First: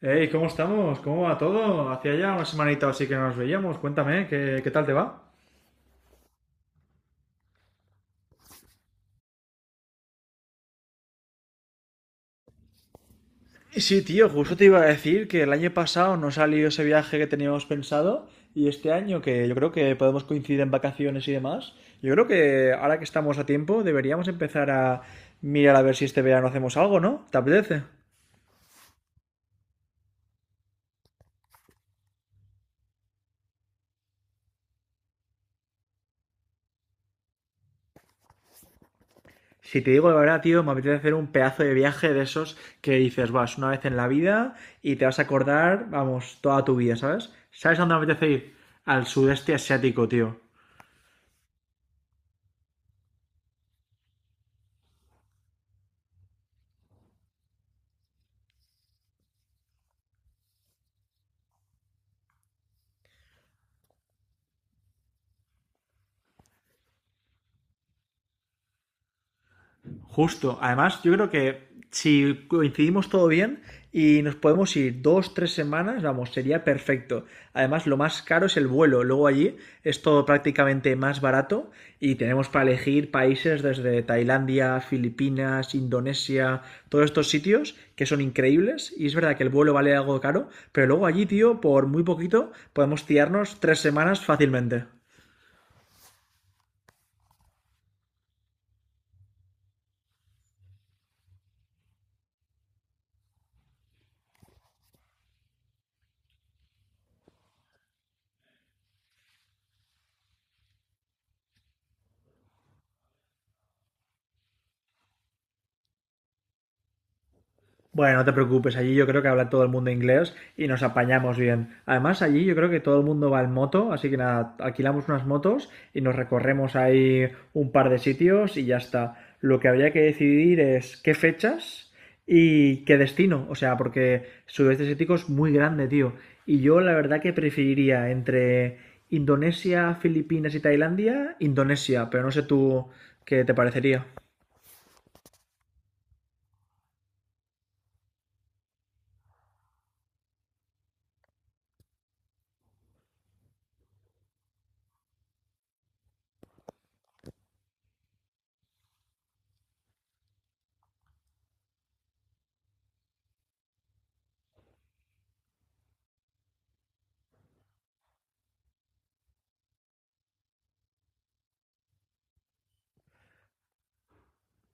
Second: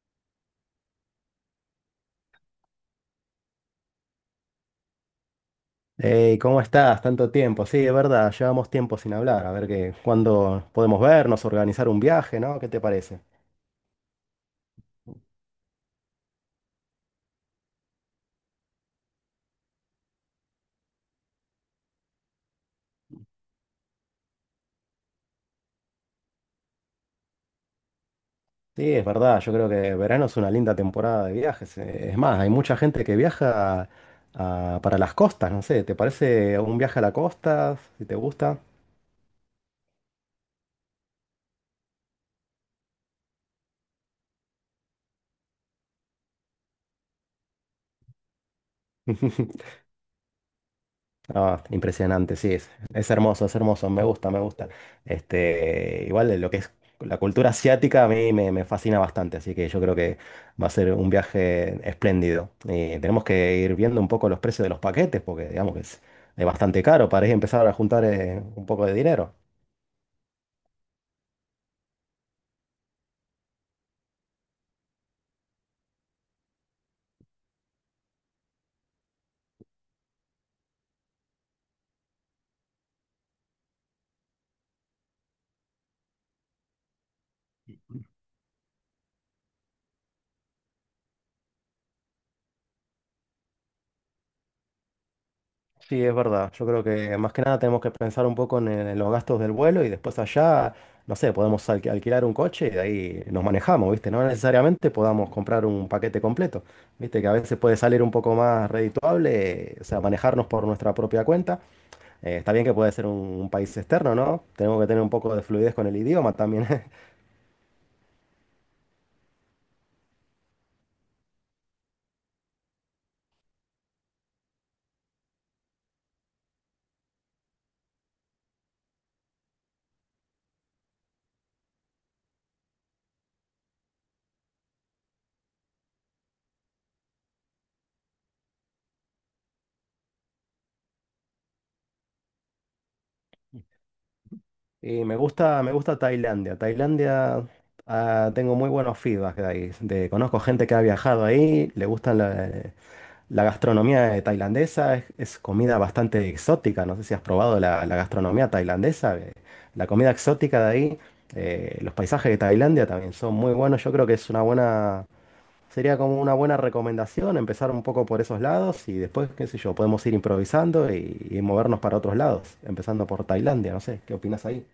Hey, ¿cómo estamos? ¿Cómo va todo? Hacía ya una semanita o así que no nos veíamos. Cuéntame, ¿qué tal te va? Hey, ¿cómo estás? Tanto tiempo. Sí, es verdad, llevamos tiempo sin hablar. A ver cuándo podemos vernos, organizar un viaje, ¿no? ¿Qué te parece? Sí, tío, justo te iba a decir que el año pasado no salió ese viaje que teníamos pensado y este año que yo creo que podemos coincidir en vacaciones y demás, yo creo que ahora que estamos a tiempo deberíamos empezar a mirar a ver si este verano hacemos algo, ¿no? ¿Te apetece? Sí, es verdad, yo creo que verano es una linda temporada de viajes. Es más, hay mucha gente que viaja para las costas, no sé, ¿te parece un viaje a la costa? Si te gusta. Si te digo la verdad, tío, me apetece hacer un pedazo de viaje de esos que dices, vas una vez en la vida y te vas a acordar, vamos, toda tu vida, ¿sabes? ¿Sabes a dónde me apetece ir? Al sudeste asiático, tío. Ah, impresionante, sí, es hermoso, me gusta, me gusta. Este, igual de lo que es la cultura asiática a me fascina bastante, así que yo creo que va a ser un viaje espléndido. Y tenemos que ir viendo un poco los precios de los paquetes, porque digamos que es bastante caro para ir a empezar a juntar un poco de dinero. Justo. Además, yo creo que si coincidimos todo bien y nos podemos ir dos, tres semanas, vamos, sería perfecto. Además, lo más caro es el vuelo. Luego allí es todo prácticamente más barato y tenemos para elegir países desde Tailandia, Filipinas, Indonesia, todos estos sitios que son increíbles. Y es verdad que el vuelo vale algo caro, pero luego allí, tío, por muy poquito podemos tirarnos tres semanas fácilmente. Sí, es verdad. Yo creo que más que nada tenemos que pensar un poco en los gastos del vuelo y después allá, no sé, podemos alquilar un coche y de ahí nos manejamos, ¿viste? No necesariamente podamos comprar un paquete completo, ¿viste? Que a veces puede salir un poco más redituable, o sea, manejarnos por nuestra propia cuenta. Está bien que puede ser un país externo, ¿no? Tenemos que tener un poco de fluidez con el idioma también. Bueno, no te preocupes, allí yo creo que habla todo el mundo inglés y nos apañamos bien. Además, allí yo creo que todo el mundo va en moto, así que nada, alquilamos unas motos y nos recorremos ahí un par de sitios y ya está. Lo que habría que decidir es qué fechas y qué destino, o sea, porque sudeste asiático es muy grande, tío. Y yo la verdad que preferiría entre Indonesia, Filipinas y Tailandia, Indonesia, pero no sé tú qué te parecería. Y me gusta Tailandia. Tailandia, ah, tengo muy buenos feedbacks de ahí. Conozco gente que ha viajado ahí, le gustan. La gastronomía tailandesa es comida bastante exótica. No sé si has probado la gastronomía tailandesa. La comida exótica de ahí, los paisajes de Tailandia también son muy buenos. Yo creo que es una buena, sería como una buena recomendación empezar un poco por esos lados y después, qué sé yo, podemos ir improvisando y movernos para otros lados, empezando por Tailandia. No sé, ¿qué opinas ahí?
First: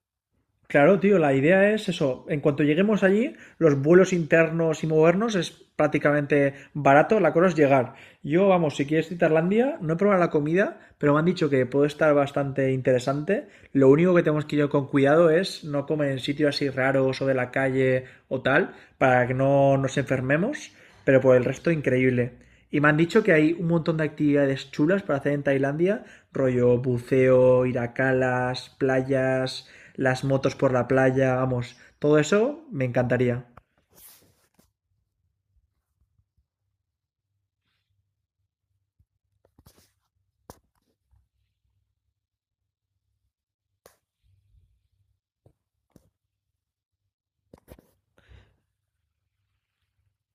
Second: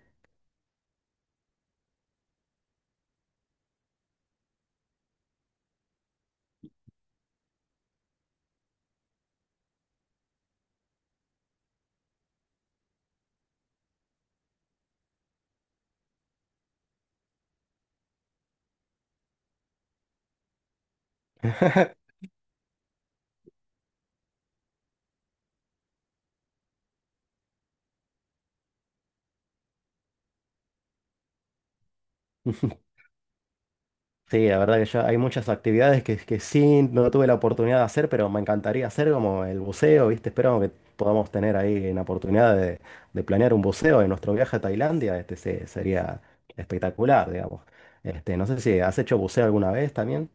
Claro, tío, la idea es eso. En cuanto lleguemos allí, los vuelos internos y movernos es prácticamente barato. La cosa es llegar. Yo, vamos, si quieres ir a Tailandia, no he probado la comida, pero me han dicho que puede estar bastante interesante. Lo único que tenemos que ir con cuidado es no comer en sitios así raros o de la calle o tal, para que no nos enfermemos. Pero por el resto, increíble. Y me han dicho que hay un montón de actividades chulas para hacer en Tailandia, rollo buceo, ir a calas, playas, las motos por la playa, vamos, todo eso me encantaría. Sí, la verdad que yo hay muchas actividades que sí no tuve la oportunidad de hacer, pero me encantaría hacer como el buceo, ¿viste? Espero que podamos tener ahí la oportunidad de planear un buceo en nuestro viaje a Tailandia. Este sería espectacular, digamos. Este, no sé si has hecho buceo alguna vez también.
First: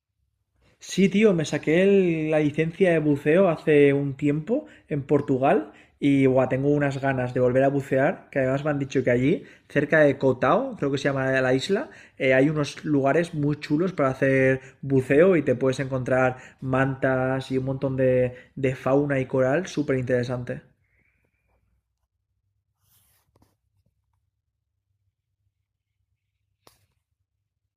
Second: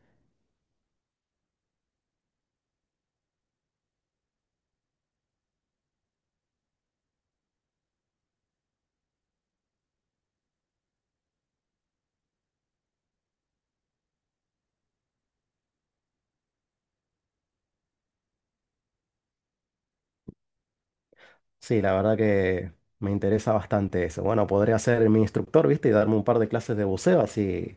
Sí, tío, me saqué la licencia de buceo hace un tiempo en Portugal y buah, tengo unas ganas de volver a bucear, que además me han dicho que allí, cerca de Cotao, creo que se llama la isla, hay unos lugares muy chulos para hacer buceo y te puedes encontrar mantas y un montón de fauna y coral súper interesante. Sí, la verdad que me interesa bastante eso. Bueno, podría ser mi instructor, ¿viste? Y darme un par de clases de buceo, así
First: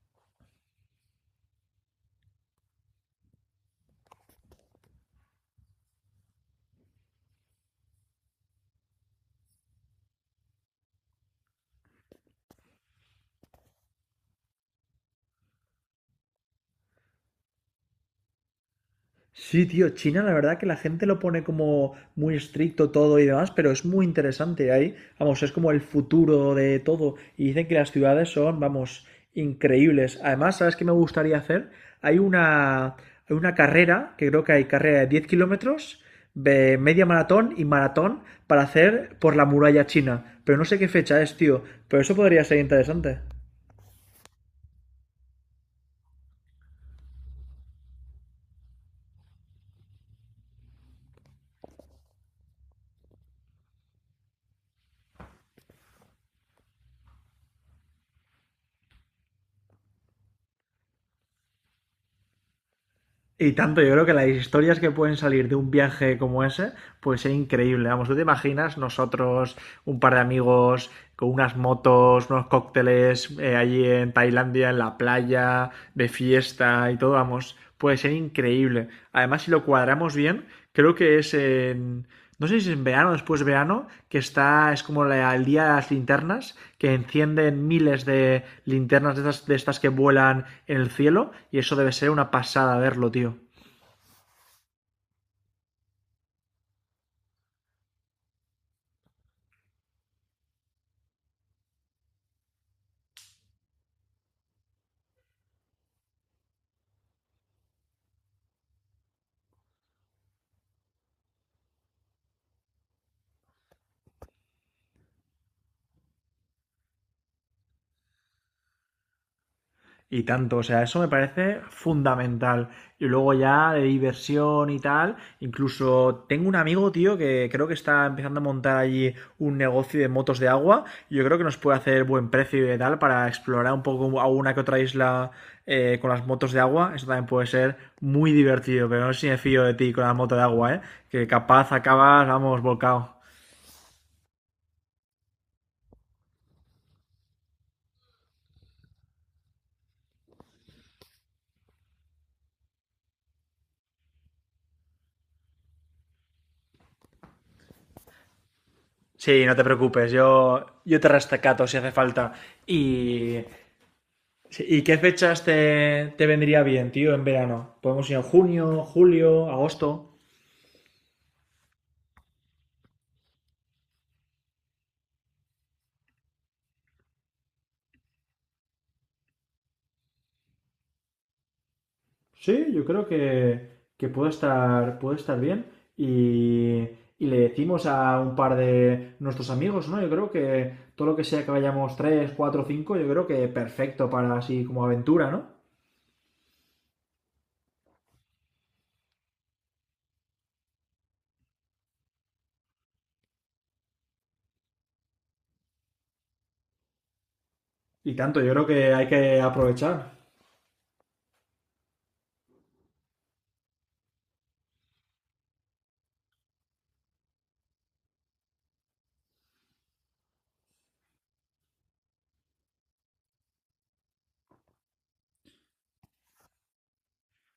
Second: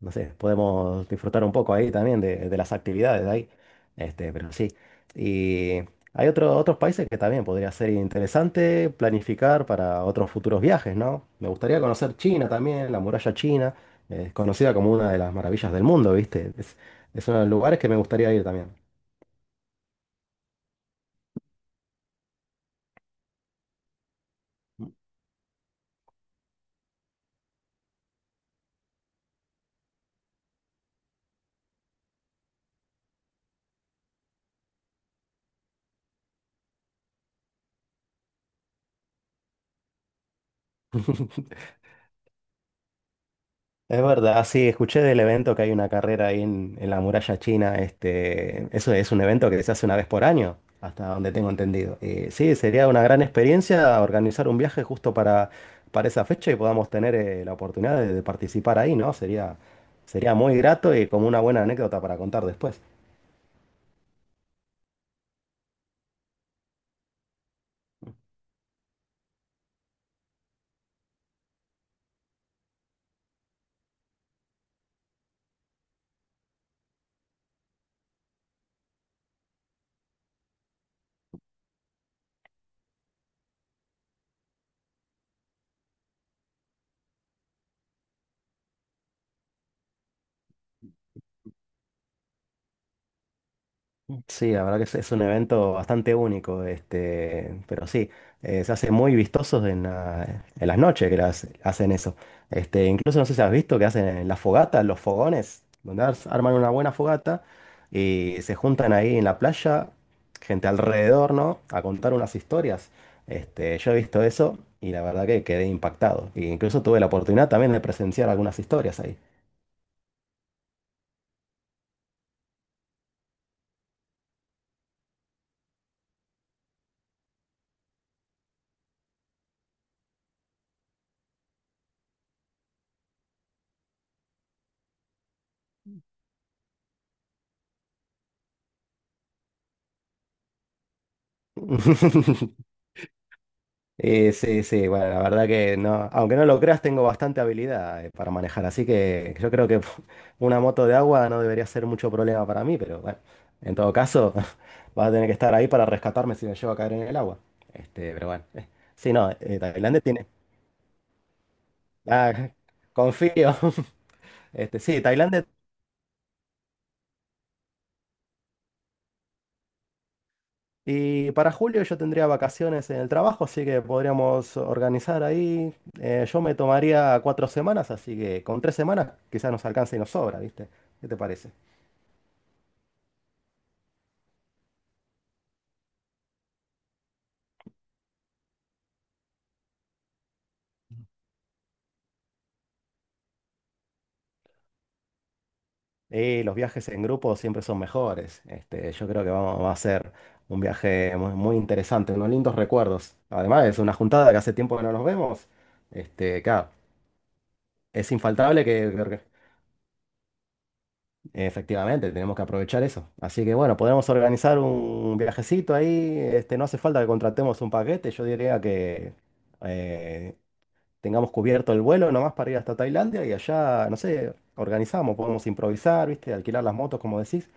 no sé, podemos disfrutar un poco ahí también de las actividades de ahí. Este, pero sí. Y hay otros países que también podría ser interesante planificar para otros futuros viajes, ¿no? Me gustaría conocer China también, la muralla china, es conocida como una de las maravillas del mundo, ¿viste? Es uno de los lugares que me gustaría ir también. Sí, tío, China, la verdad que la gente lo pone como muy estricto todo y demás, pero es muy interesante ahí. Vamos, es como el futuro de todo. Y dicen que las ciudades son, vamos, increíbles. Además, ¿sabes qué me gustaría hacer? Hay una, hay una carrera, que creo que hay carrera de 10 kilómetros, de media maratón y maratón para hacer por la muralla china. Pero no sé qué fecha es, tío. Pero eso podría ser interesante. Es verdad, sí, escuché del evento que hay una carrera ahí en la muralla china. Este, eso es un evento que se hace una vez por año, hasta donde tengo entendido. Y sí, sería una gran experiencia organizar un viaje justo para esa fecha y podamos tener la oportunidad de participar ahí, ¿no? Sería, sería muy grato y como una buena anécdota para contar después. Y tanto, yo creo que las historias que pueden salir de un viaje como ese puede ser increíble. Vamos, ¿tú te imaginas nosotros, un par de amigos, con unas motos, unos cócteles allí en Tailandia, en la playa, de fiesta y todo? Vamos, puede ser increíble. Además, si lo cuadramos bien, creo que es no sé si es en verano o después de verano, que está, es como el día de las linternas, que encienden miles de linternas de estas que vuelan en el cielo, y eso debe ser una pasada verlo, tío. Sí, la verdad que es un evento bastante único, este, pero sí, se hace muy vistosos en las noches que hacen eso. Este, incluso no sé si has visto que hacen las fogatas, los fogones, donde arman una buena fogata y se juntan ahí en la playa, gente alrededor, ¿no? A contar unas historias. Este, yo he visto eso y la verdad que quedé impactado. E incluso tuve la oportunidad también de presenciar algunas historias ahí. Y tanto, o sea, eso me parece fundamental. Y luego ya de diversión y tal, incluso tengo un amigo, tío, que creo que está empezando a montar allí un negocio de motos de agua. Yo creo que nos puede hacer buen precio y tal para explorar un poco alguna que otra isla con las motos de agua. Eso también puede ser muy divertido, pero no sé si me fío de ti con la moto de agua, ¿eh? Que capaz acabas, vamos, volcado. Sí, sí, bueno, la verdad que no, aunque no lo creas, tengo bastante habilidad para manejar, así que yo creo que una moto de agua no debería ser mucho problema para mí, pero bueno, en todo caso, vas a tener que estar ahí para rescatarme si me llevo a caer en el agua. Este, pero bueno, sí, no, Sí, no te Tailandia preocupes, tiene… yo te rescato si hace falta. Ah, Y confío. Sí, Este, ¿y qué sí, fechas Tailandia. te vendría bien, tío, en verano? ¿Podemos ir en junio, julio, agosto? Y para julio yo tendría vacaciones en el trabajo, así que podríamos organizar ahí. Yo me tomaría 4 semanas, así que con 3 semanas quizás nos alcance y nos sobra, ¿viste? ¿Qué te parece? Sí, yo creo que puede estar bien. Y, y le decimos a un par de nuestros amigos, ¿no? Yo creo que todo lo que sea que vayamos 3 4 5 yo creo que perfecto para así como aventura, ¿no? Y los viajes en grupo siempre son mejores. Este, yo creo que vamos, va a ser un viaje muy, muy interesante, unos lindos recuerdos. Además, es una juntada que hace tiempo que no nos vemos. Este, claro, es Y tanto, yo infaltable creo que hay que, que aprovechar. efectivamente, tenemos que aprovechar eso. Así que bueno, podemos organizar un viajecito ahí. Este, no hace falta que contratemos un paquete. Yo diría que eh, tengamos cubierto el vuelo nomás para ir hasta Tailandia y allá, no sé, organizamos, podemos improvisar, ¿viste? Alquilar las motos, como decís.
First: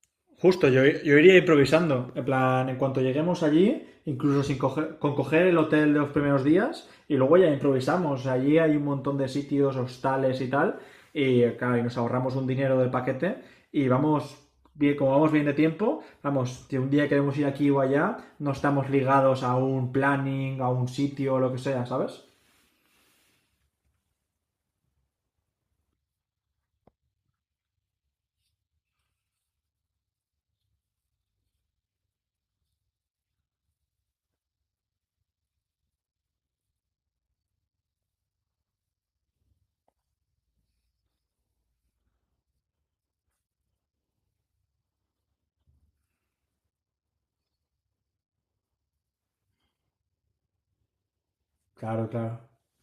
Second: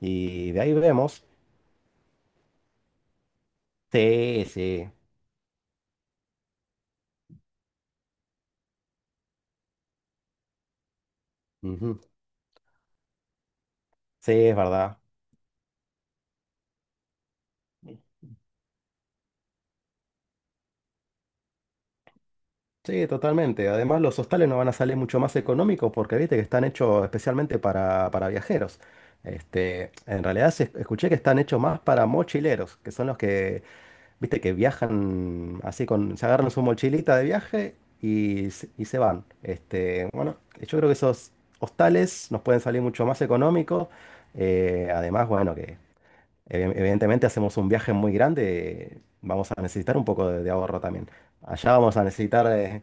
Y de Justo, ahí yo vemos. iría improvisando. En plan, en cuanto lleguemos allí, incluso Sí, sin sí. coger, con coger el hotel de los primeros días, y luego ya improvisamos. Allí hay un montón de sitios, hostales y tal, y claro, y nos Ujú. ahorramos un dinero del paquete, y Sí, vamos, es bien, verdad. como vamos bien de tiempo, vamos, si un día queremos ir aquí o allá, no estamos ligados a un planning, a un sitio o lo que sea, ¿sabes? Sí, totalmente. Además, los hostales no van a salir mucho más económicos porque viste que están hechos especialmente para viajeros. Este, en realidad escuché que están hechos más para mochileros, que son los que, viste, que viajan así con, se agarran su mochilita de viaje y, y se van. Este, bueno, yo creo que esos hostales nos pueden salir mucho más económicos. Además, bueno, que evidentemente hacemos un viaje muy grande, vamos a necesitar un poco de ahorro también. Allá vamos a Claro, claro. necesitar,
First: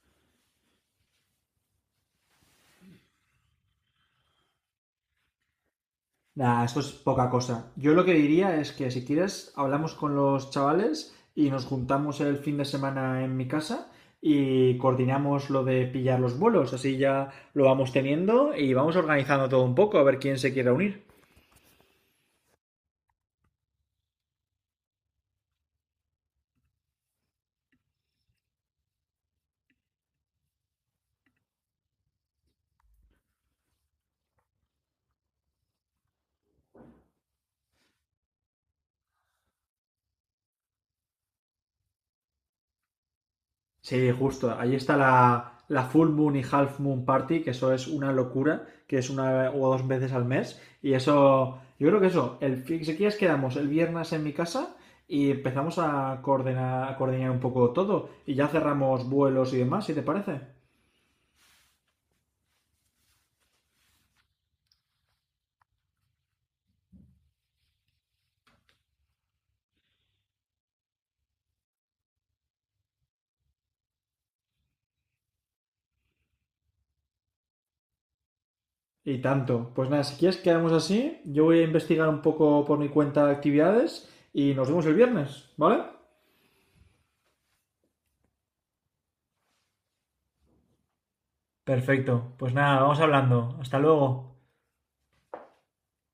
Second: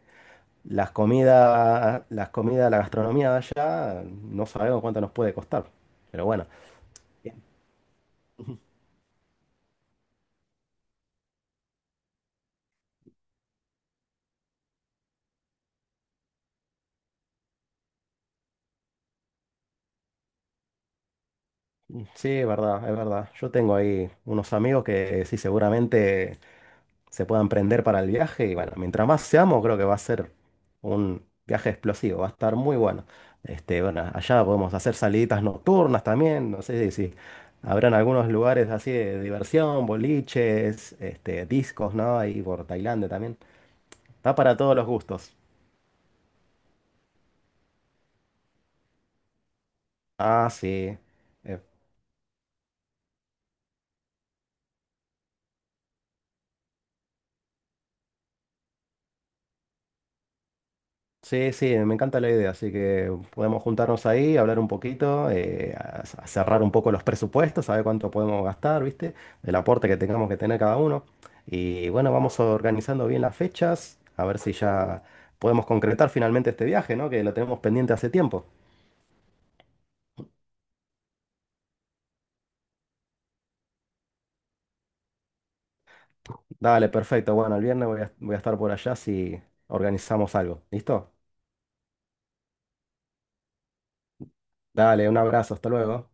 las comidas, la gastronomía de allá, no sabemos cuánto nos puede costar. Pero bueno, Nah, eso es poca cosa. Yo lo que diría es que si quieres, hablamos con los chavales y nos juntamos el fin de semana en mi casa y coordinamos lo de pillar los vuelos. Así ya lo vamos teniendo y vamos organizando todo un poco a ver quién se quiere unir. sí, es verdad, es verdad. Yo tengo ahí unos amigos que sí, seguramente se puedan prender para el viaje. Y bueno, mientras más seamos, creo que va a ser un viaje explosivo, va a estar muy bueno. Este, bueno, allá podemos hacer saliditas nocturnas también. No sé si habrán algunos lugares así de diversión, boliches, este, discos, ¿no? Ahí por Tailandia también. Sí, Está justo. para Ahí todos los está gustos. la Full Moon y Half Moon Party, que eso es una locura, que es una o dos veces al Ah, mes. Y sí. eso, Eh, yo creo que si quieres quedamos el viernes en mi casa y empezamos a coordinar un poco todo. Y ya cerramos vuelos y demás, si te parece. sí, sí, me encanta la idea, así que podemos juntarnos ahí, hablar un poquito, a cerrar un poco los presupuestos, saber cuánto podemos gastar, ¿viste? El aporte que tengamos que tener cada uno. Y bueno, vamos organizando bien las fechas, a ver si ya podemos concretar finalmente este viaje, ¿no? Que lo tenemos pendiente hace tiempo. Y tanto. Pues nada, si quieres quedamos así, yo voy a investigar un poco por mi cuenta actividades y nos vemos el viernes, ¿vale? Dale, perfecto. Bueno, el viernes voy a estar por allá si organizamos algo. ¿Listo? Perfecto. Pues nada, vamos hablando. Hasta luego. Dale, un abrazo, hasta luego.